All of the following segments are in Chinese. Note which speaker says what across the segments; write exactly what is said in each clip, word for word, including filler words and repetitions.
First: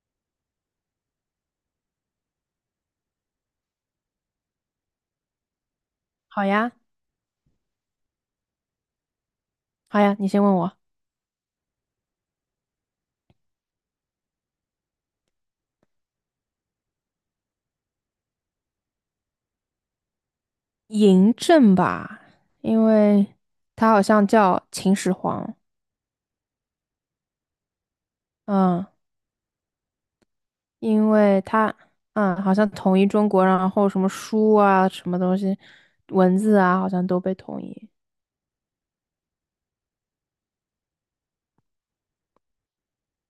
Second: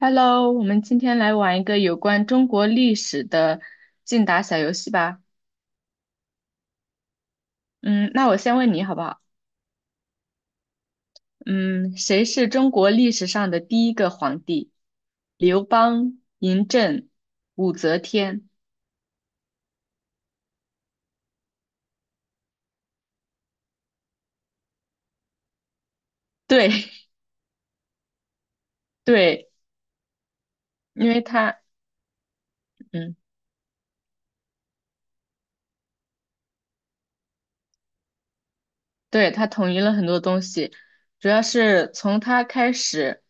Speaker 1: Hello，我们今天来玩一个有关中国历史的竞答小游戏吧。
Speaker 2: 好呀，
Speaker 1: 嗯，那我先问你好不好？
Speaker 2: 好呀，你先问我
Speaker 1: 嗯，谁是中国历史上的第一个皇帝？刘邦、嬴政、武则天。
Speaker 2: 嬴政吧，因为他好像叫秦始皇，
Speaker 1: 对，
Speaker 2: 嗯，
Speaker 1: 对，因
Speaker 2: 因
Speaker 1: 为
Speaker 2: 为
Speaker 1: 他，
Speaker 2: 他，嗯，好像统一
Speaker 1: 嗯，
Speaker 2: 中国，然后什么书啊，什么东西，文字啊，好像都被统一。
Speaker 1: 对，他统一了很多东西，主要是从他开始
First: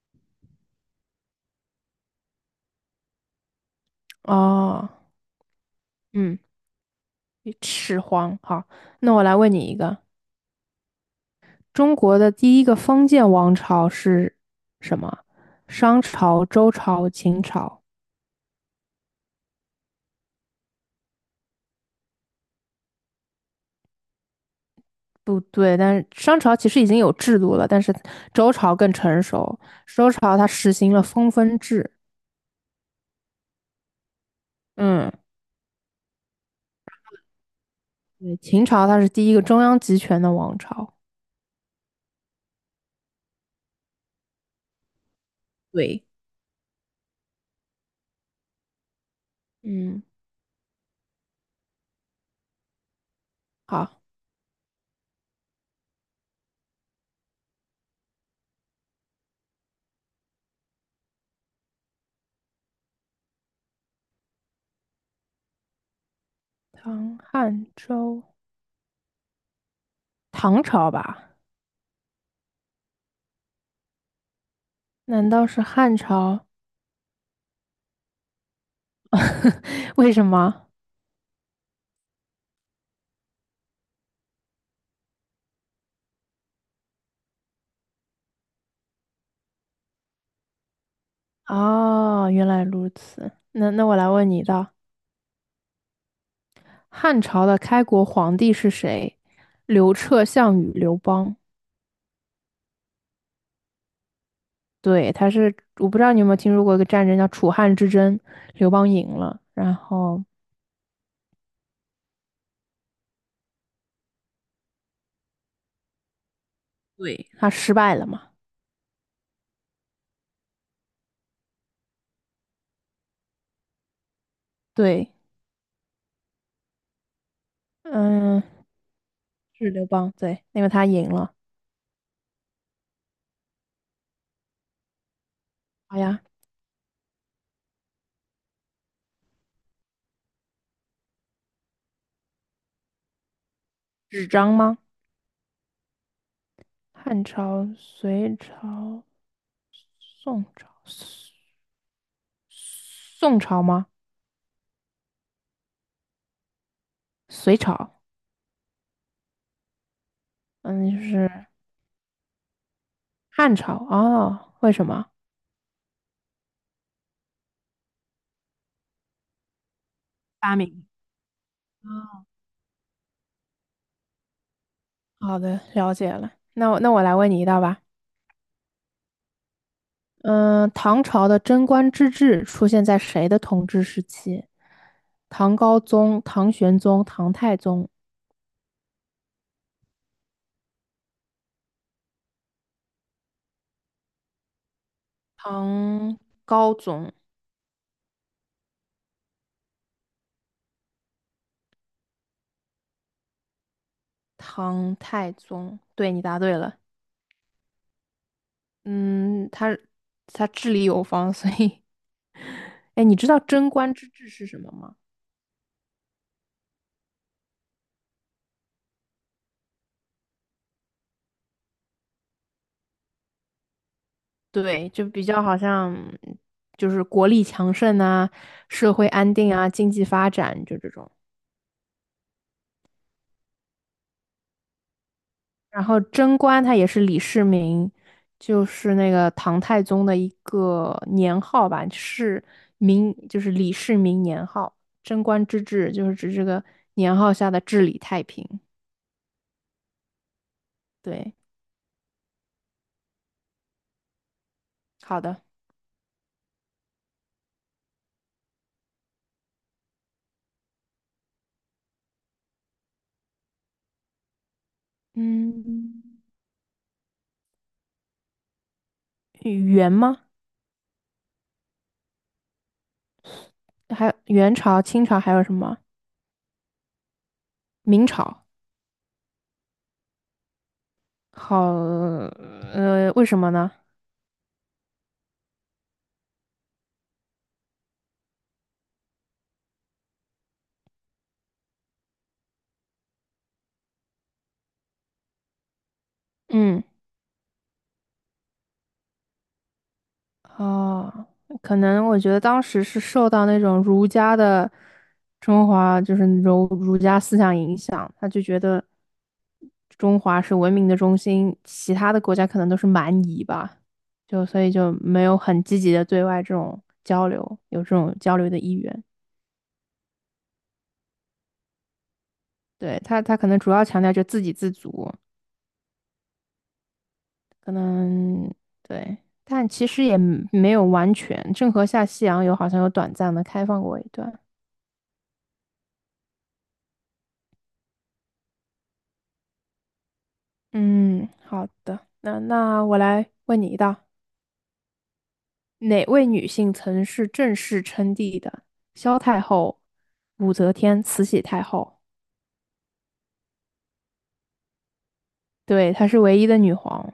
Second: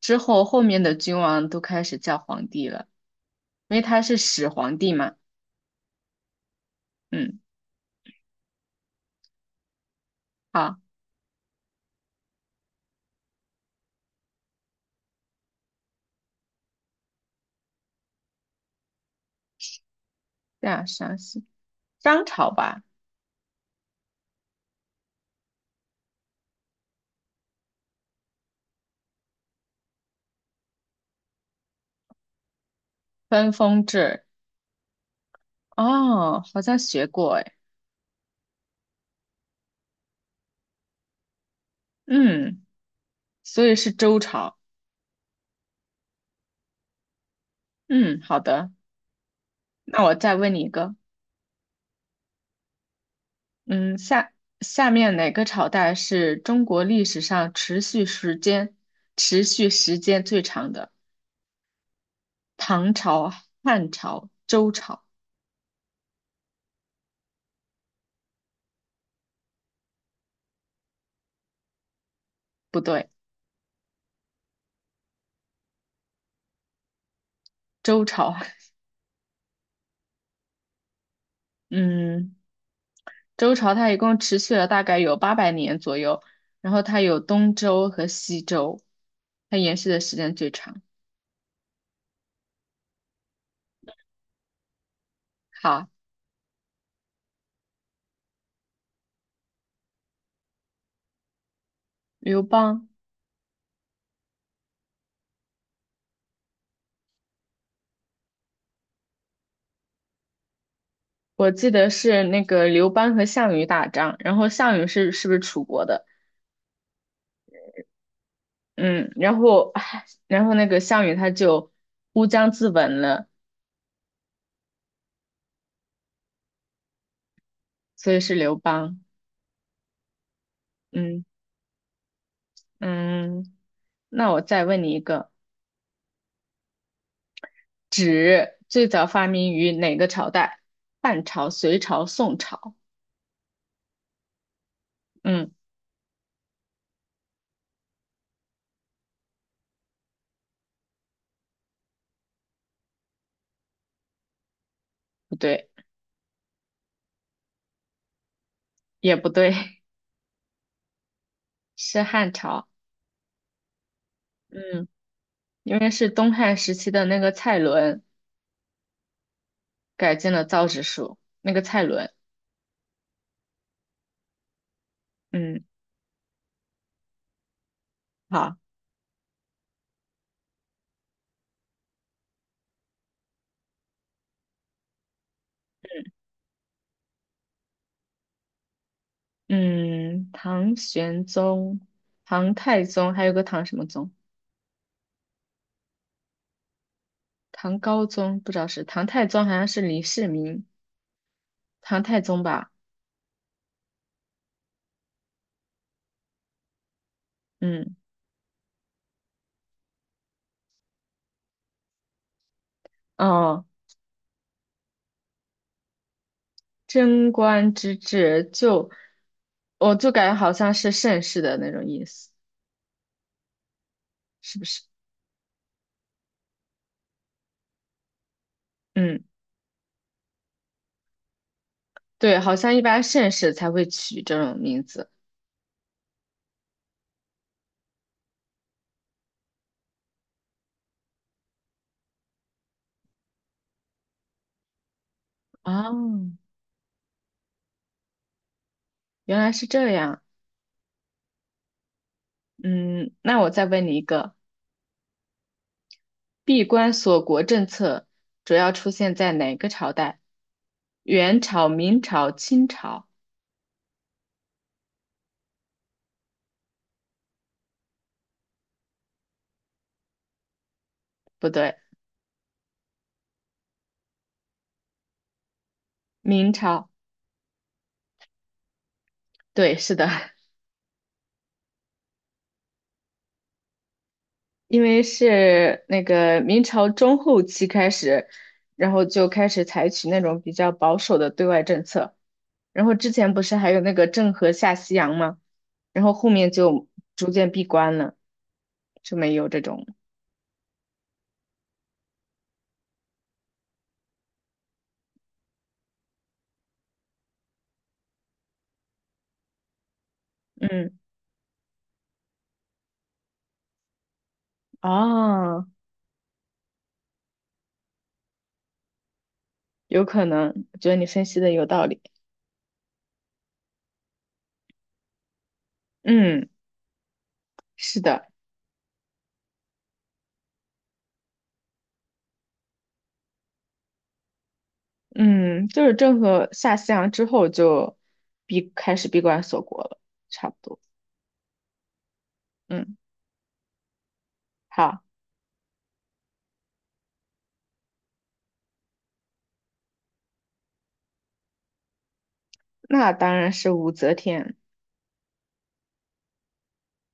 Speaker 1: 之后，后面的君王都开始叫皇帝了，因为他是始皇
Speaker 2: 哦，
Speaker 1: 帝嘛。
Speaker 2: 嗯，
Speaker 1: 嗯，
Speaker 2: 始皇。好，那我来问你一个，
Speaker 1: 好，
Speaker 2: 中国的第一个封建王朝是什么？商朝、周朝、秦朝。
Speaker 1: 这样详细，商朝吧。
Speaker 2: 不对，但是商朝其实已经有制度了，但是周朝更成熟。周朝它实行了分封制，
Speaker 1: 分封制，
Speaker 2: 嗯，
Speaker 1: 哦，好像学过哎，
Speaker 2: 对，秦朝它是第一个中央集权的王朝。
Speaker 1: 嗯，所以是周朝，
Speaker 2: 对，
Speaker 1: 嗯，好的，那
Speaker 2: 嗯，
Speaker 1: 我再问你一个，嗯，
Speaker 2: 好，
Speaker 1: 下下面哪个朝代是中国历史上持续时间持续时间最长的？唐朝、汉朝、周朝？
Speaker 2: 唐汉周，唐朝吧？
Speaker 1: 不对，
Speaker 2: 难道是汉朝？
Speaker 1: 周朝，
Speaker 2: 为什么？
Speaker 1: 嗯，周朝它一共持续了大概有八百年左右，然后它有东周和西周，它延续的时间最长。
Speaker 2: 哦，原来如此。那那我来问你一道，
Speaker 1: 好，
Speaker 2: 汉朝的开国皇帝是谁？刘彻、项羽、刘邦。
Speaker 1: 刘邦。
Speaker 2: 对，他是我不知道你有没有听说过一个战争叫楚汉之争，刘邦赢了，然后
Speaker 1: 我记得是那个刘邦和项羽打仗，然后项羽是是不是楚国的？
Speaker 2: 对，他失败了嘛？
Speaker 1: 嗯，然后唉然后那个项羽他就乌江自刎了，
Speaker 2: 对，
Speaker 1: 所以是
Speaker 2: 嗯，
Speaker 1: 刘邦。
Speaker 2: 是刘邦，对，因为他赢
Speaker 1: 嗯
Speaker 2: 了。
Speaker 1: 嗯，那我再问你一个，
Speaker 2: 好呀，
Speaker 1: 纸最早发明于哪个朝代？汉朝、隋朝、宋朝？
Speaker 2: 纸张吗？
Speaker 1: 嗯，
Speaker 2: 汉朝、隋朝、宋朝、宋朝吗？
Speaker 1: 不对，
Speaker 2: 隋朝，
Speaker 1: 也不对，
Speaker 2: 嗯，就是
Speaker 1: 是汉朝。
Speaker 2: 汉朝哦。为
Speaker 1: 嗯，
Speaker 2: 什么？
Speaker 1: 因为是东汉时期的那个蔡伦改进了
Speaker 2: 发
Speaker 1: 造纸
Speaker 2: 明。
Speaker 1: 术，那个蔡伦。
Speaker 2: 好的，
Speaker 1: 嗯。
Speaker 2: 了解了。那我那我来问你一道吧。
Speaker 1: 好。
Speaker 2: 嗯、呃唐朝的贞观之治出现在谁的统治时期？唐高宗、唐玄宗、唐太宗、
Speaker 1: 嗯，唐玄宗、唐太宗，还有个唐什么宗？
Speaker 2: 唐高宗、
Speaker 1: 唐高宗不知道是唐太宗，好像是李世民，唐太宗吧？
Speaker 2: 唐太宗。对，你答对了。
Speaker 1: 嗯，
Speaker 2: 嗯，他他治理有方，所以 哎，你知道
Speaker 1: 哦，
Speaker 2: 贞观之治是什么吗？
Speaker 1: 贞观之治就，我就感觉好像是盛世的那种意思，是不是？
Speaker 2: 对，就比较好像就是国力强盛啊，社会
Speaker 1: 嗯，
Speaker 2: 安定啊，经济发展，就这种。
Speaker 1: 对，好像一般盛世才会取这种名字。
Speaker 2: 然后贞观他也是李世民，就是那个唐太宗的一个年号吧，是明，就是李世民年号。贞观之治就是
Speaker 1: 哦，
Speaker 2: 指这个年号下的治理太平。
Speaker 1: 原来是这样。
Speaker 2: 对，
Speaker 1: 嗯，那我再问你一个。
Speaker 2: 好的，
Speaker 1: 闭关锁国政策主要出现在哪个朝代？元朝、明朝、清朝？
Speaker 2: 嗯，元吗？
Speaker 1: 不对，
Speaker 2: 还有元朝、清朝还有什么？
Speaker 1: 明朝。
Speaker 2: 明朝。
Speaker 1: 对，是的，
Speaker 2: 好，呃，为什么呢？
Speaker 1: 因为是那个明朝中后期开始，然后就开始采取那种比较保守的对外政策。然后之前不是还有那个郑和下西洋吗？然后后面
Speaker 2: 嗯。
Speaker 1: 就逐渐闭关了，就没有这种。
Speaker 2: 哦，可能我觉得当时是受到那种儒家的中华，就是儒儒家思想影响，他就觉得中华是文明的
Speaker 1: 嗯，
Speaker 2: 中心，其他的国家可能都是蛮夷吧，就所以就没有很
Speaker 1: 哦，
Speaker 2: 积极的对外这种交流，有这种交流的意愿。
Speaker 1: 有可能，我觉得你分析的有道理。
Speaker 2: 对，他，他可能主要强调就自给自足，
Speaker 1: 嗯，
Speaker 2: 可
Speaker 1: 是的。
Speaker 2: 能对，但其实也没有完全。郑和下西洋有好像有短暂的开放过一段。
Speaker 1: 嗯，就是郑和下西洋之后就闭开始闭关锁国了，差不多。
Speaker 2: 嗯，好的，那那
Speaker 1: 嗯，
Speaker 2: 我来问你一道：
Speaker 1: 好，
Speaker 2: 哪位女性曾是正式称帝的？萧太后、武则天、慈禧太后。
Speaker 1: 那当然是武则天。
Speaker 2: 对，她是唯一的女皇。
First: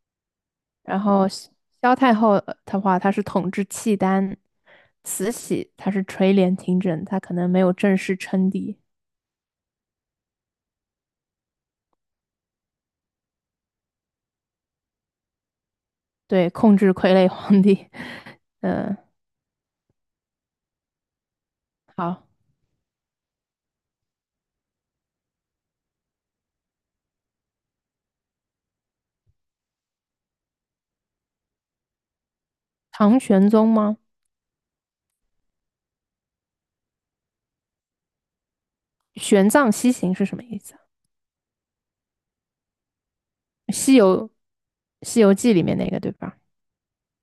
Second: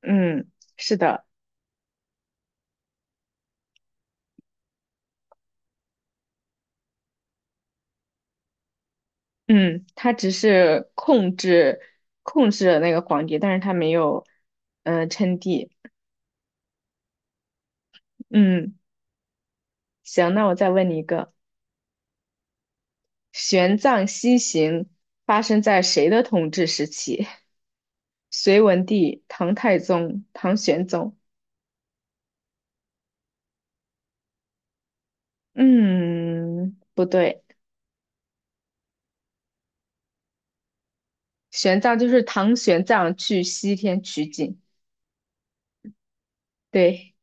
Speaker 1: 嗯，是
Speaker 2: 然
Speaker 1: 的，
Speaker 2: 后萧萧太后呃的话，她是统治契丹；慈禧她是垂帘听政，她可能没有正式称帝，
Speaker 1: 嗯，他只是控制控制了那个皇帝，但是他没有嗯、呃称帝。
Speaker 2: 对，控制傀儡皇帝。
Speaker 1: 嗯，
Speaker 2: 嗯，
Speaker 1: 行，那我再问你一个，
Speaker 2: 好，
Speaker 1: 玄奘西行发生在谁的统治时期？隋文帝、唐太宗、唐玄宗。
Speaker 2: 唐玄宗吗？
Speaker 1: 嗯，不对。
Speaker 2: 玄奘西行是什么意思啊
Speaker 1: 玄奘就是唐玄奘去西
Speaker 2: 西
Speaker 1: 天取
Speaker 2: 游
Speaker 1: 经，
Speaker 2: 《西游记》里面那个对吧？
Speaker 1: 对，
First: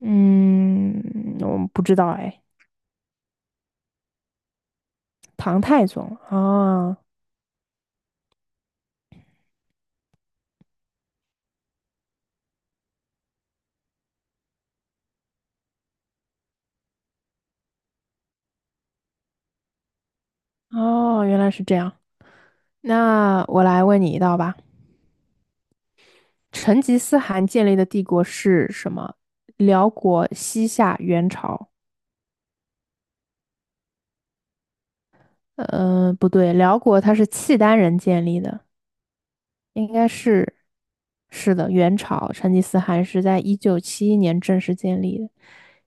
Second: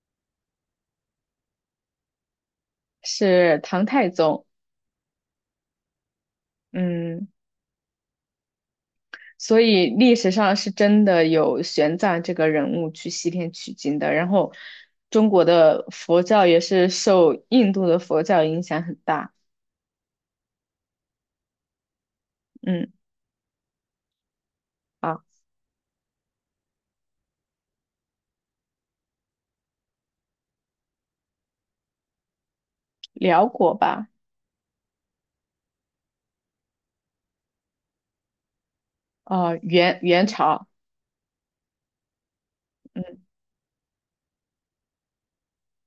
Speaker 2: 嗯，我们不知道哎，
Speaker 1: 是唐太宗。
Speaker 2: 唐太宗啊，
Speaker 1: 嗯，所以历史上是真的有玄奘这个人物去西天取经的。然后，中国的佛教也是受印度的佛教影响很大。
Speaker 2: 哦，原来是这样。
Speaker 1: 嗯，
Speaker 2: 那我来问你一道吧。
Speaker 1: 啊，
Speaker 2: 成吉思汗建立的帝国是什么？辽国、西夏、元朝？
Speaker 1: 辽国吧，
Speaker 2: 呃，不对，辽国它是契丹人建立的，
Speaker 1: 啊，
Speaker 2: 应
Speaker 1: 元
Speaker 2: 该
Speaker 1: 元
Speaker 2: 是，
Speaker 1: 朝。
Speaker 2: 是的，元朝。成吉思
Speaker 1: 嗯，
Speaker 2: 汗是在一九七一年正式建立的，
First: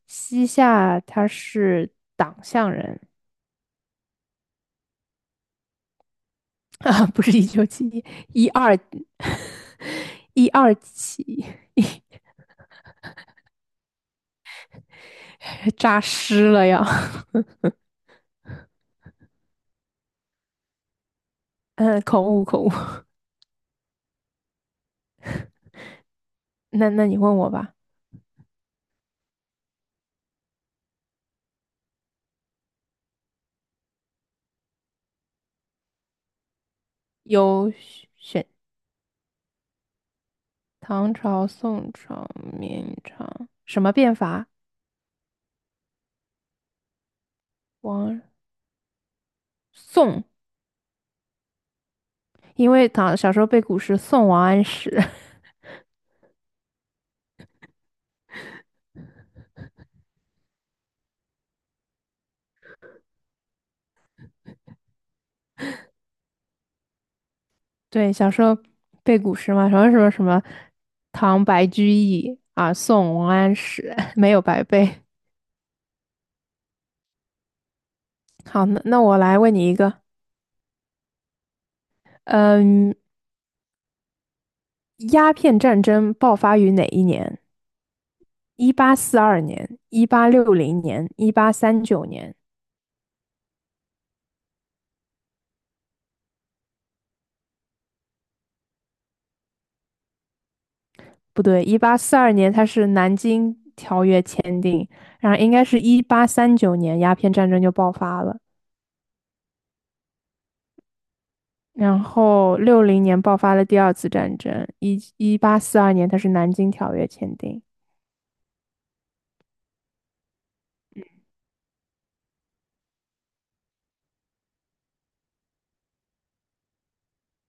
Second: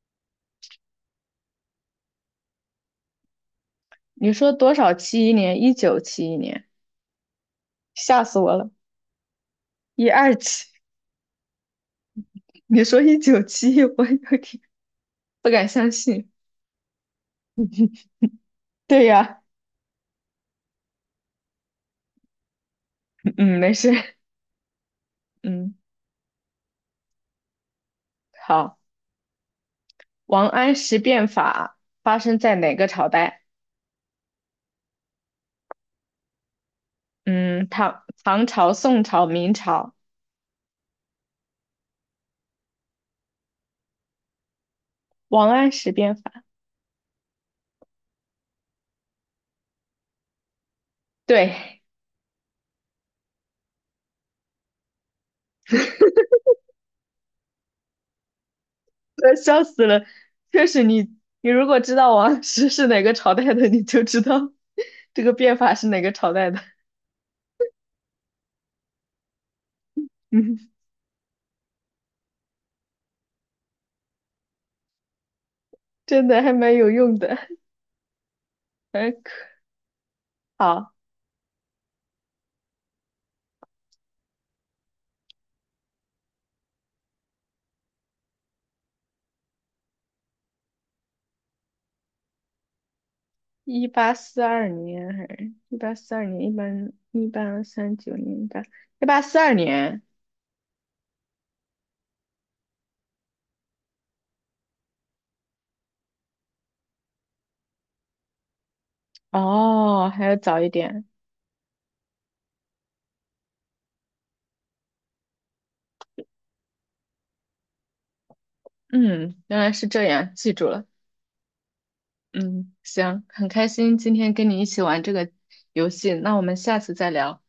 Speaker 2: 西夏他是党项人，
Speaker 1: 你说多少七一年？一九七一年，
Speaker 2: 啊，不是一九七一，
Speaker 1: 吓死
Speaker 2: 一
Speaker 1: 我了！
Speaker 2: 二
Speaker 1: 一二
Speaker 2: 一
Speaker 1: 七，
Speaker 2: 二七，
Speaker 1: 你说一九七一，我有点不敢相
Speaker 2: 扎
Speaker 1: 信。
Speaker 2: 尸了呀，
Speaker 1: 对呀、
Speaker 2: 嗯，口误口误。
Speaker 1: 嗯，没事。嗯，
Speaker 2: 那那你问我吧，
Speaker 1: 好。王安石变法发生在哪个朝代？嗯，
Speaker 2: 有
Speaker 1: 唐、唐
Speaker 2: 选
Speaker 1: 朝、宋朝、明朝。
Speaker 2: 唐朝、宋朝、明朝什么变法？
Speaker 1: 王安石变法，
Speaker 2: 王宋，
Speaker 1: 对，
Speaker 2: 因为唐小时候背古诗《宋王安石》，
Speaker 1: 呃笑死了。确实你，你如果知道王安石是哪个朝代的，你就知道这个变法是哪个朝代的。
Speaker 2: 对，小时候背古诗嘛，什么什 么什么
Speaker 1: 嗯，
Speaker 2: 唐白居易啊，宋王安石没有白背。
Speaker 1: 真的还蛮有用的。
Speaker 2: 好，那那
Speaker 1: 嗯，
Speaker 2: 我
Speaker 1: 可
Speaker 2: 来问你一个，
Speaker 1: 好，
Speaker 2: 嗯，鸦片战争爆发于哪一年？一八四二年、一八六零年、一八三九年？
Speaker 1: 一八四二年还是一八四二年？一八一八三九年，吧？八一八四二年。
Speaker 2: 不对，一八四二年它是南京条约签订，然后应该是一八三九年鸦片战争就爆发了，
Speaker 1: 哦，还要早一点。
Speaker 2: 然后六零年爆发了第二次战争，一一八四二年它是南京条约签订。
Speaker 1: 嗯，原来是这样，记住了。嗯，行，很开心今天跟你一起玩这个游戏，那我们下次再聊，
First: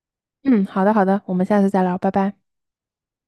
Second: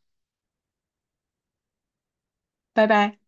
Speaker 2: 嗯，好的好的，我们下次再聊，拜拜。
Speaker 1: 拜拜。